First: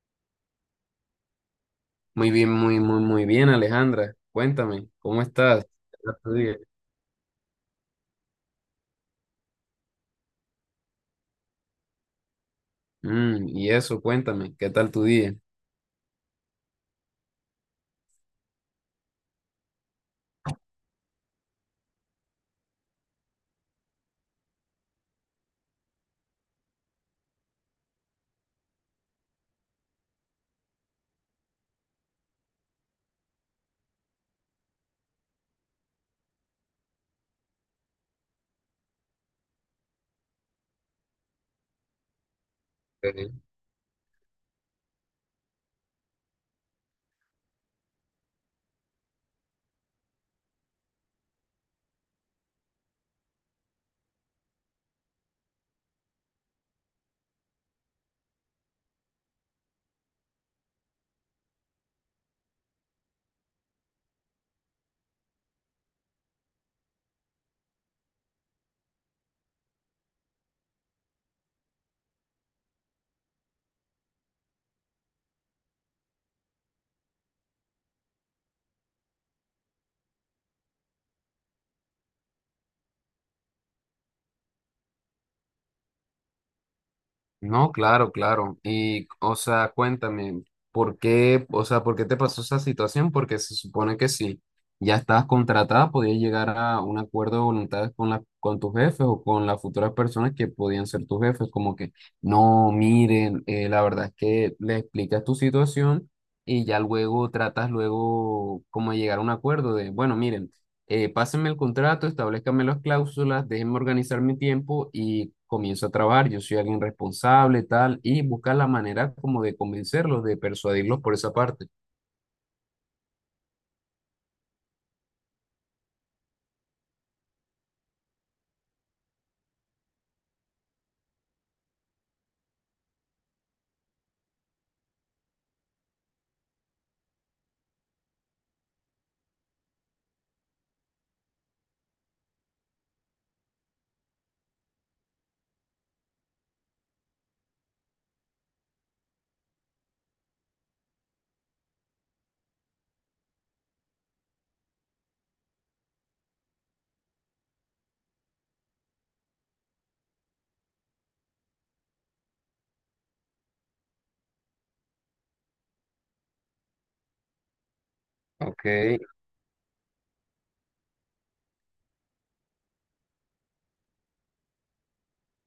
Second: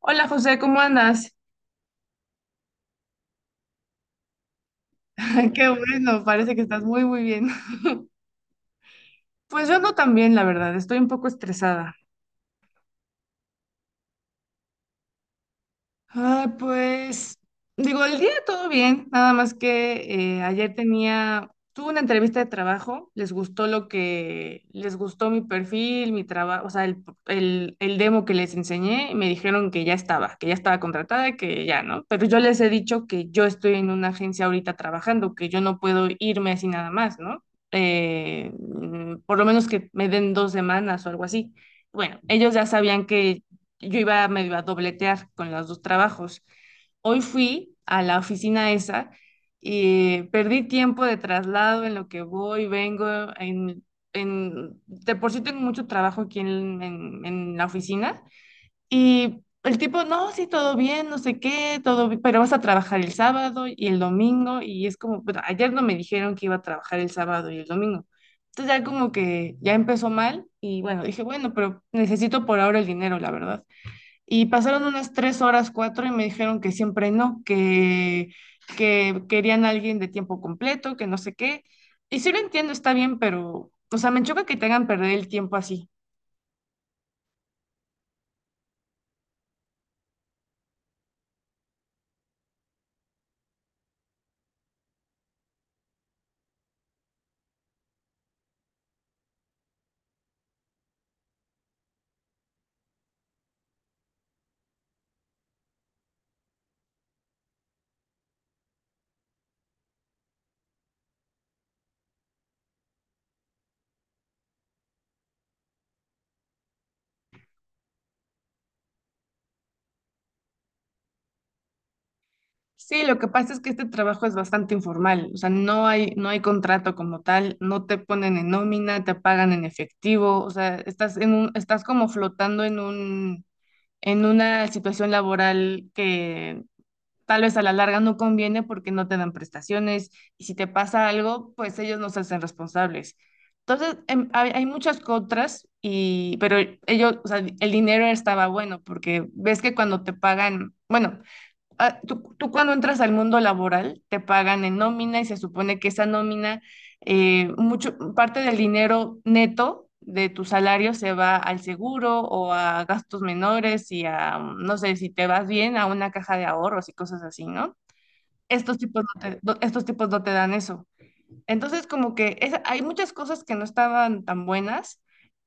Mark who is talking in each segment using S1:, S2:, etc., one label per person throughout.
S1: Hola José, ¿cómo andas?
S2: Muy bien, muy, muy, muy bien, Alejandra. Cuéntame, ¿cómo estás?
S1: Qué
S2: ¿Qué tal
S1: bueno,
S2: tu
S1: parece
S2: día?
S1: que estás muy, muy bien. Pues yo ando también, la verdad, estoy un poco estresada.
S2: Y eso, cuéntame, ¿qué tal tu día?
S1: Ah, pues digo, el día todo bien, nada más que ayer tuve una entrevista de trabajo, les gustó les gustó mi perfil, mi trabajo, o sea, el demo que les enseñé y me dijeron que ya estaba contratada, que ya, ¿no? Pero yo les he dicho que yo estoy en una agencia ahorita trabajando, que yo no puedo irme así nada más, ¿no? Por lo menos que me den 2 semanas o algo así. Bueno, ellos ya sabían
S2: Ok.
S1: que yo iba medio a dobletear con los dos trabajos. Hoy fui a la oficina esa y perdí tiempo de traslado en lo que voy, vengo, en, de por sí tengo mucho trabajo aquí en la oficina y el tipo, no, sí, todo bien, no sé qué, pero vas a trabajar el sábado y el domingo y es como, "Pero ayer no me dijeron que iba a trabajar el sábado y el domingo. Entonces ya como que ya empezó mal y bueno, dije, bueno, pero necesito por ahora el dinero, la verdad. Y pasaron unas 3 horas, cuatro, y me dijeron que siempre no, que querían a alguien de tiempo completo, que no sé qué. Y sí lo entiendo, está bien, pero, o sea, me choca que te hagan perder el tiempo así.
S2: No, claro, claro. Y, o sea, cuéntame, ¿por qué, o sea, por qué te pasó esa situación? Porque se supone que si ya estabas contratada, podías llegar a un acuerdo de voluntades con con tus jefes o con las futuras personas que podían ser tus jefes, como que, no, miren, la verdad es que le explicas tu situación y ya luego tratas luego como de llegar a un acuerdo de, bueno, miren, pásenme el contrato, establezcanme las cláusulas, déjenme organizar mi tiempo y comienzo a trabajar. Yo soy alguien responsable, tal, y buscar la manera como de convencerlos, de persuadirlos por esa parte.
S1: Sí, lo que pasa es que este trabajo es bastante informal, o sea, no hay contrato como tal, no te ponen en nómina, te pagan en efectivo, o sea, estás en un, estás como flotando en un, en una situación laboral que tal vez a la larga no conviene porque no te dan prestaciones y si te pasa algo, pues ellos no se hacen responsables. Entonces, hay muchas contras, y, pero ellos, o sea, el dinero estaba bueno porque ves que cuando te pagan, bueno, ah, tú cuando entras al mundo laboral te pagan en nómina y se supone que esa nómina, mucho, parte del dinero neto de tu salario se va al seguro o a gastos menores y a, no sé, si te vas bien, a una caja de ahorros y cosas así, ¿no?
S2: Ok.
S1: Estos tipos no te dan eso. Entonces, como que es, hay muchas cosas que no estaban tan buenas,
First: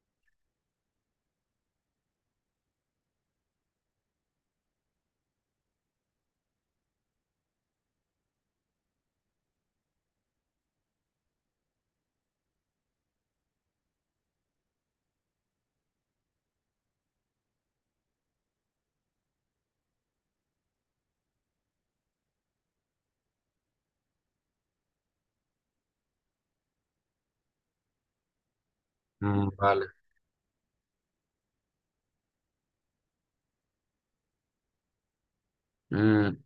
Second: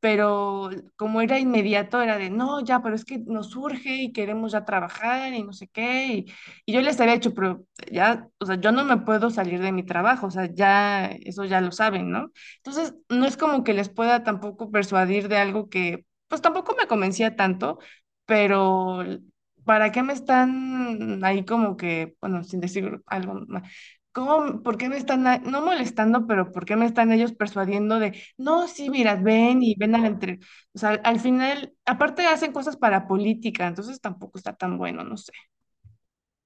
S1: pero como era inmediato, era de, no, ya, pero es que nos urge y queremos ya trabajar y no sé qué. Y yo les había dicho, pero ya, o sea, yo no me puedo salir de mi trabajo, o sea, ya, eso ya lo saben, ¿no? Entonces, no es como que les pueda tampoco persuadir de algo que, pues tampoco me convencía tanto, pero... ¿Para qué me están ahí como que, bueno, sin decir algo más? ¿Cómo, por qué me están, no molestando, pero por qué me están ellos persuadiendo de, no, sí, mira,
S2: Mm,
S1: ven y
S2: vale.
S1: ven a la entre... O sea, al final, aparte hacen cosas para política, entonces tampoco está tan bueno, no sé.
S2: Mm,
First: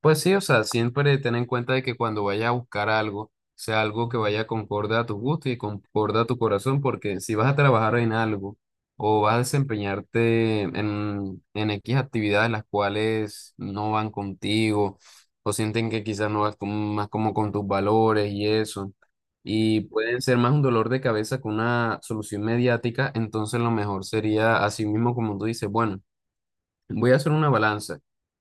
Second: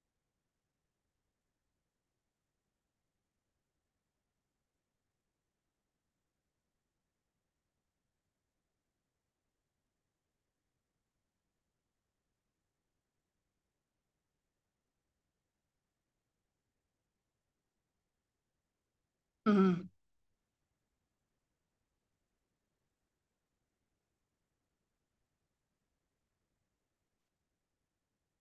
S2: Pues sí, o sea, siempre ten en cuenta de que cuando vayas a buscar algo, sea algo que vaya concorde a tu gusto y concorde a tu corazón, porque si vas a trabajar en algo o vas a desempeñarte en X actividades las cuales no van contigo o sienten que quizás no vas más como con tus valores y eso, y
S1: Ujú,
S2: pueden ser más un dolor de cabeza que una solución mediática. Entonces lo mejor sería, así mismo como tú dices, bueno. Voy a hacer una balanza.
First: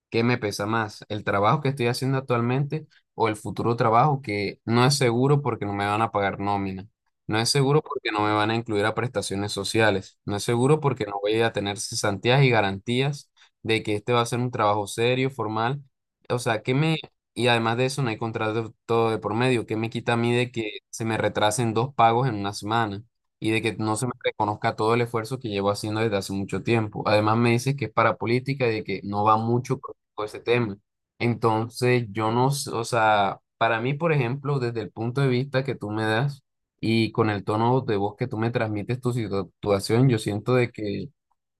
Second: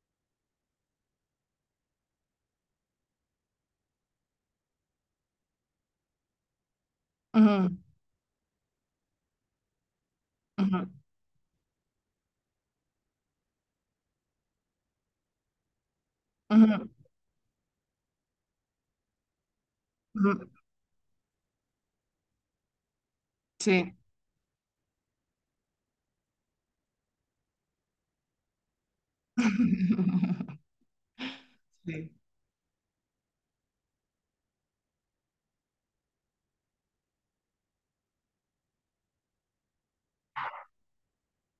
S2: ¿Qué me pesa más? ¿El trabajo que estoy haciendo actualmente o el futuro trabajo que no es seguro porque no me van a pagar nómina? No es
S1: ujú,
S2: seguro porque no me van a incluir a prestaciones sociales. No es seguro
S1: ujú,
S2: porque no voy a tener cesantías y garantías de que este va a ser un trabajo serio, formal. O sea, ¿qué
S1: ujú,
S2: me... Y además de eso, no hay contrato todo de por medio. ¿Qué me quita a
S1: ujú.
S2: mí de que se me retrasen dos pagos en una semana y de que
S1: Sí.
S2: no se me reconozca todo el esfuerzo que llevo haciendo desde hace mucho tiempo? Además, me dices que es para política y de que no va mucho con ese tema. Entonces,
S1: Sí.
S2: yo no, o sea, para mí, por ejemplo, desde el punto de vista que tú me das y con el tono de voz que tú me transmites tu situación, yo siento de que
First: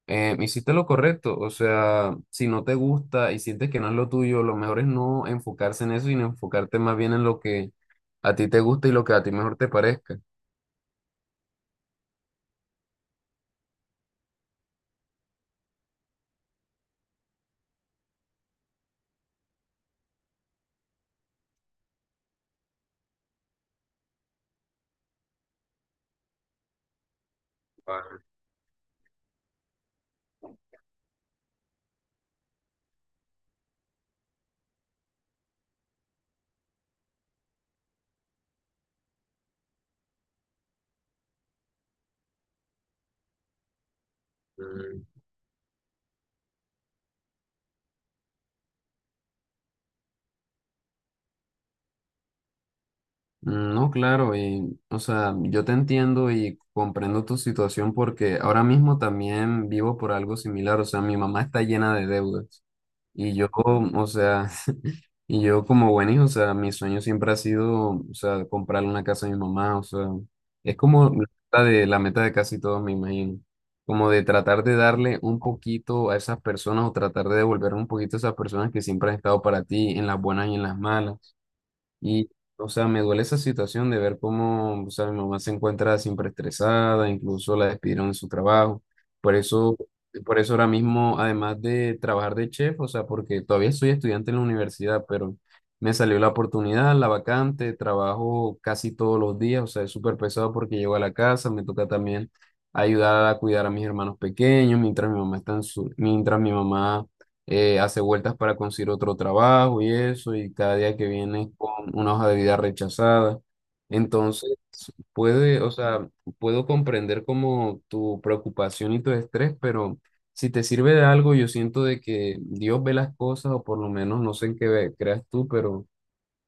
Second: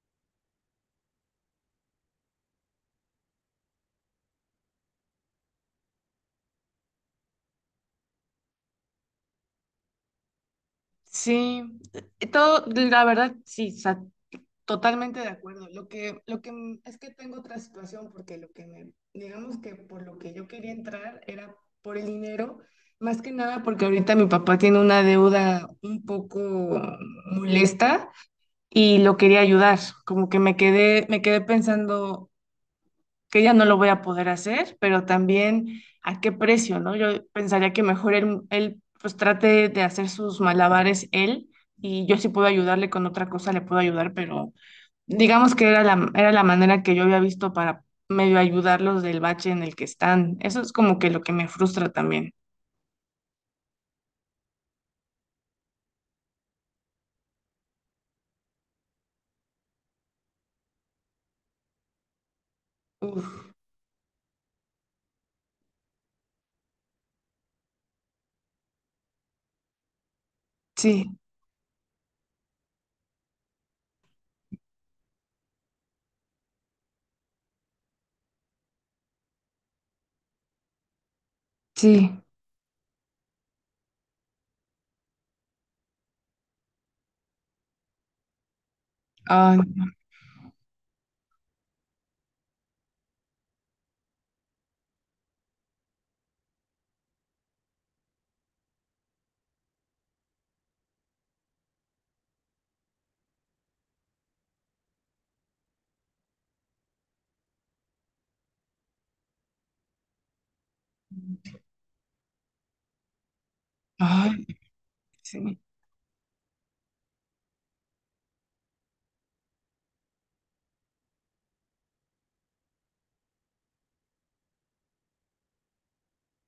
S2: hiciste lo correcto. O sea, si no te gusta y sientes que no es lo tuyo, lo mejor es no enfocarse en eso, sino enfocarte más bien en lo que a ti te gusta y lo que a ti mejor te parezca.
S1: Sí, todo, la verdad, sí, totalmente de acuerdo. Lo que es que tengo otra situación porque lo que me, digamos que por lo que yo quería entrar era por el dinero, más que nada porque ahorita mi papá tiene una deuda un poco molesta y lo quería ayudar. Como que me quedé pensando que ya no lo voy a poder hacer, pero también a qué precio, ¿no? Yo pensaría que mejor él pues trate de hacer sus malabares él y yo sí puedo ayudarle con otra cosa, le puedo ayudar, pero digamos que era era la manera que yo había visto para medio ayudarlos del bache en el que están. Eso es como que lo que me frustra también.
S2: No, claro, y o sea, yo te entiendo y comprendo tu situación porque ahora mismo también vivo por algo similar. O sea, mi mamá está llena de deudas y yo,
S1: Uf,
S2: o sea, y yo como buen hijo, o sea, mi sueño siempre ha sido, o sea, comprarle una casa a mi mamá. O sea, es como
S1: sí,
S2: la meta de casi todos, me imagino, como de tratar de darle un poquito a esas personas o tratar de devolver un poquito a esas personas que siempre han estado para ti en las buenas y en las malas.
S1: sí.
S2: Y, o sea, me duele esa situación de ver cómo, o sea, mi mamá se encuentra siempre estresada, incluso la despidieron de su trabajo. Por
S1: Ay,
S2: eso, por eso ahora mismo, además de trabajar de chef, o sea, porque todavía soy estudiante en la universidad, pero me salió la oportunidad, la vacante, trabajo casi todos los días. O sea, es súper pesado porque llego a la casa, me toca también ayudar a cuidar a mis hermanos pequeños, mientras mi mamá está en su, mientras mi mamá hace vueltas para conseguir otro trabajo y eso, y cada día que viene con una hoja de vida rechazada.
S1: ay,
S2: Entonces,
S1: sí.
S2: puede, o sea, puedo comprender como tu preocupación y tu estrés, pero si te sirve de algo, yo siento de que Dios ve las cosas, o por lo menos no sé en qué creas tú, pero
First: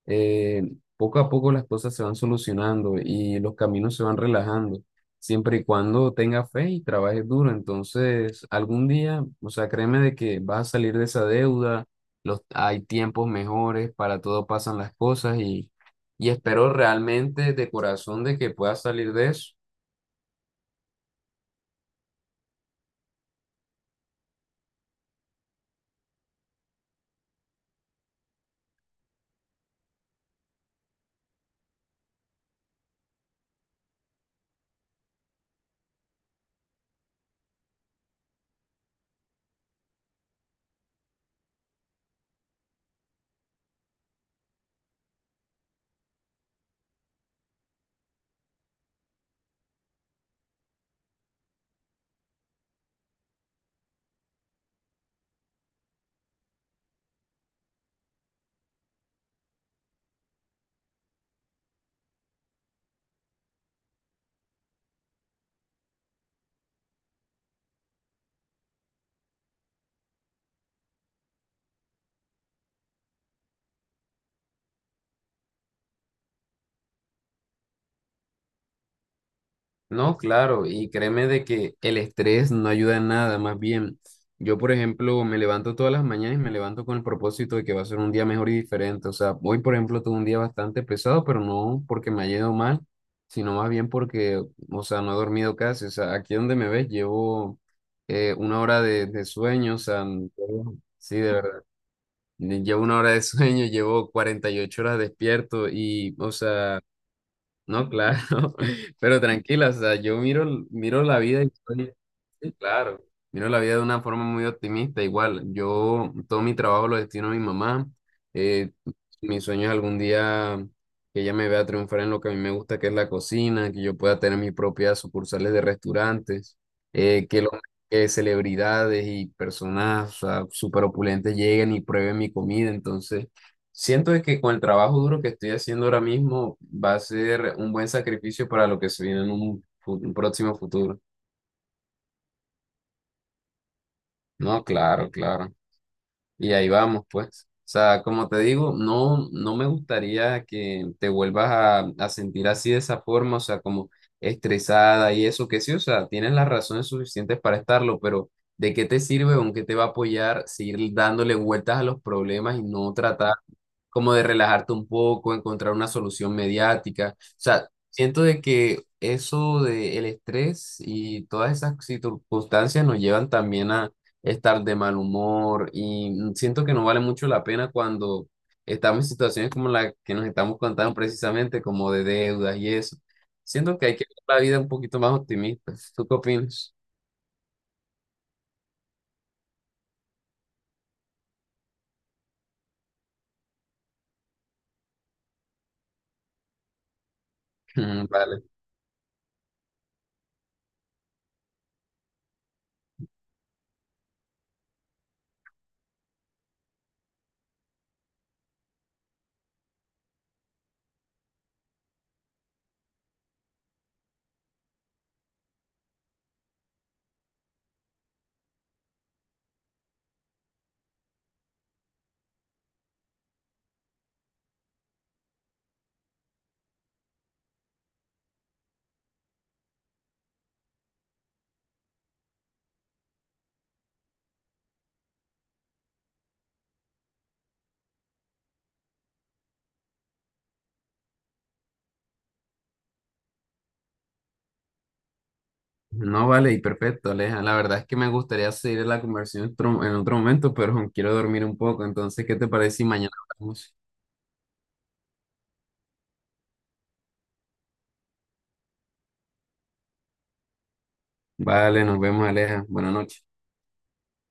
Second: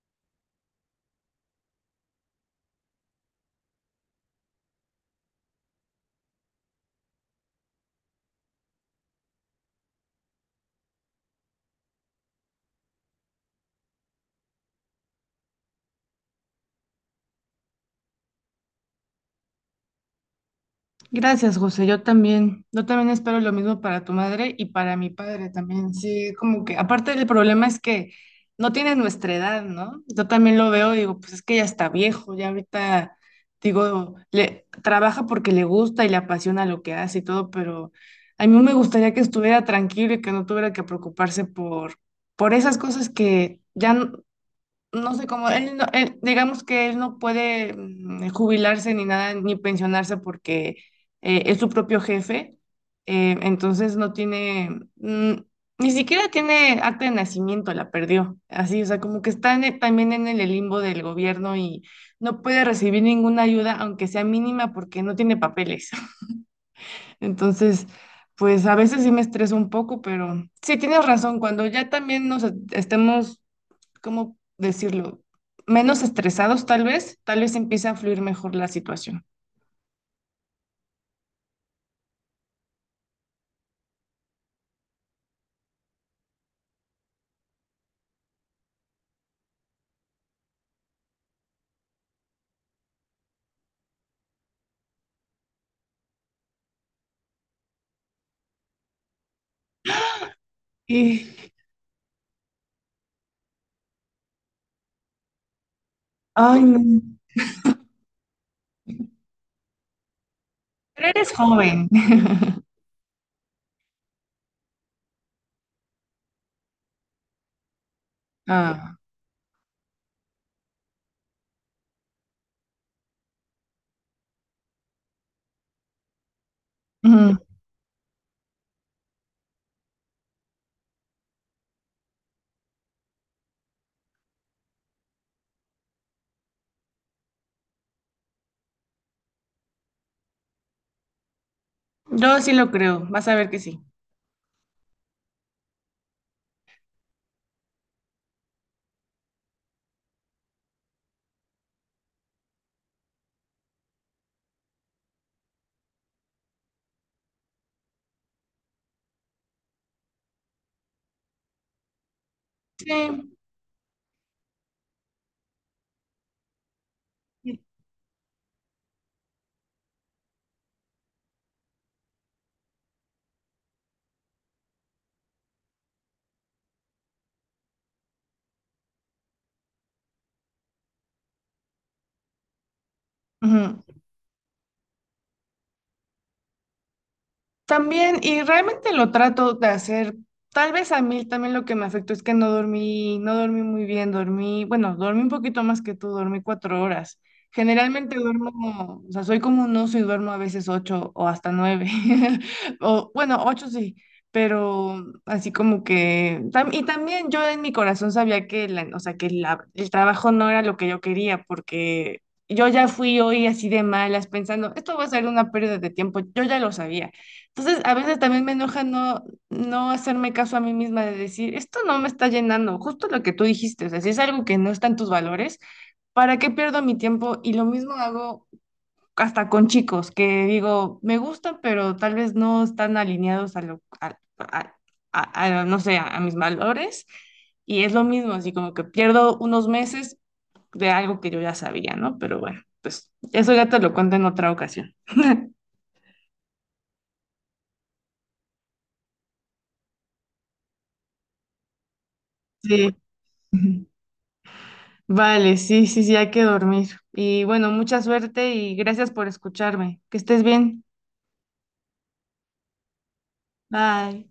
S2: eh, poco a poco las cosas se van solucionando y los caminos se van relajando, siempre y cuando tengas fe y trabajes duro. Entonces, algún día, o sea, créeme de que vas a salir de esa deuda. Los, hay tiempos mejores, para todo pasan las cosas, y espero realmente de corazón de que puedas salir de eso.
S1: Gracias, José. Yo también espero lo mismo para tu madre y para mi padre también. Sí, como que aparte el problema es que no tiene nuestra edad, ¿no? Yo también lo veo, digo, pues es que ya está viejo, ya ahorita, digo, le trabaja porque le gusta y le apasiona lo que hace y todo, pero a mí me gustaría que estuviera tranquilo y que no tuviera que preocuparse por esas cosas que ya, no sé cómo, él no- él- digamos que él no puede jubilarse ni nada, ni pensionarse porque es su propio jefe, entonces no tiene, mm, ni siquiera tiene acta de nacimiento, la perdió, así, o sea, como que está en también en el limbo del gobierno y no puede recibir ninguna ayuda, aunque sea mínima, porque no tiene papeles. Entonces... Pues a veces sí me estreso un poco, pero sí tienes razón, cuando ya también nos estemos, ¿cómo decirlo? Menos estresados tal vez empieza a fluir mejor la situación.
S2: No, claro, y créeme de que el estrés no ayuda en nada, más bien. Yo, por ejemplo, me levanto todas las mañanas y me levanto con el propósito de que va a ser un día mejor y diferente. O sea, hoy, por ejemplo, tuve un día bastante pesado, pero no porque me haya ido mal, sino más bien porque, o sea, no he dormido casi. O sea, aquí donde me ves, llevo una hora de sueño, o sea, sí, de
S1: Y,
S2: verdad. Llevo una hora de sueño, llevo 48 horas despierto y, o
S1: ay, no.
S2: sea... No, claro, pero tranquila, o sea, yo miro, miro
S1: Pero
S2: la
S1: eres
S2: vida y
S1: joven.
S2: soy, sí, claro, miro la vida de una forma muy optimista. Igual, yo todo mi trabajo lo destino a mi mamá, eh,
S1: Ah,
S2: mi sueño es algún día que ella me vea triunfar en lo que a mí me gusta, que es la cocina, que yo pueda tener mis propias sucursales de restaurantes, eh,
S1: ujú.
S2: que, lo- que celebridades y personas, o sea, súper opulentes lleguen y prueben mi comida, entonces... Siento de que con el trabajo duro que estoy haciendo ahora mismo va a ser un buen sacrificio para lo que se viene en un próximo futuro.
S1: Yo sí lo creo, vas a ver que sí.
S2: No, claro, claro. Y ahí vamos, pues. O sea, como te digo, no, no me gustaría que te vuelvas a sentir así de esa forma, o sea, como estresada y eso, que sí, o sea, tienes las razones suficientes para estarlo, pero ¿de qué te sirve o en qué te va a apoyar seguir dándole vueltas a los problemas y no
S1: Sí.
S2: tratar como de relajarte un poco, encontrar una solución mediática? O sea, siento de que eso del estrés y todas esas circunstancias nos llevan también a estar de mal humor y siento que no vale mucho la pena cuando estamos en situaciones como la que nos estamos contando precisamente, como de deudas y eso. Siento
S1: Ujú.
S2: que hay que ver la vida un poquito más optimista. ¿Tú qué opinas?
S1: También, y realmente lo trato de hacer. Tal vez a mí también lo que me afectó es que no dormí muy bien, dormí, bueno, dormí un poquito más que tú, dormí 4 horas. Generalmente
S2: Vale.
S1: duermo, o sea, soy como un oso y duermo a veces ocho o hasta nueve. O, bueno, ocho sí, pero así como que, y también yo en mi corazón sabía que, la, o sea, que el trabajo no era lo que yo quería, porque yo ya fui hoy así de malas pensando, esto va a ser una pérdida de tiempo, yo ya lo sabía. Entonces, a veces también me enoja no, no hacerme caso a mí misma de decir, esto no me está llenando, justo lo que tú dijiste, o sea, si es algo que no está en tus valores, ¿para qué pierdo mi tiempo? Y lo mismo hago hasta con chicos, que digo, me gustan, pero tal vez no están alineados a lo, a, a, no sé, a mis valores, y es lo mismo, así como que pierdo unos meses de algo que yo ya sabía, ¿no? Pero bueno, pues eso ya te lo cuento en otra ocasión.
S2: No vale, y perfecto, Aleja. La verdad es que me gustaría seguir la conversación en otro momento, pero quiero dormir un poco. Entonces, ¿qué te parece si
S1: Sí.
S2: mañana hablamos?
S1: Vale, sí, sí, sí, hay que dormir. Y bueno, mucha suerte y gracias por escucharme. Que estés bien.
S2: Vale, nos vemos, Aleja. Buenas noches.
S1: Bye.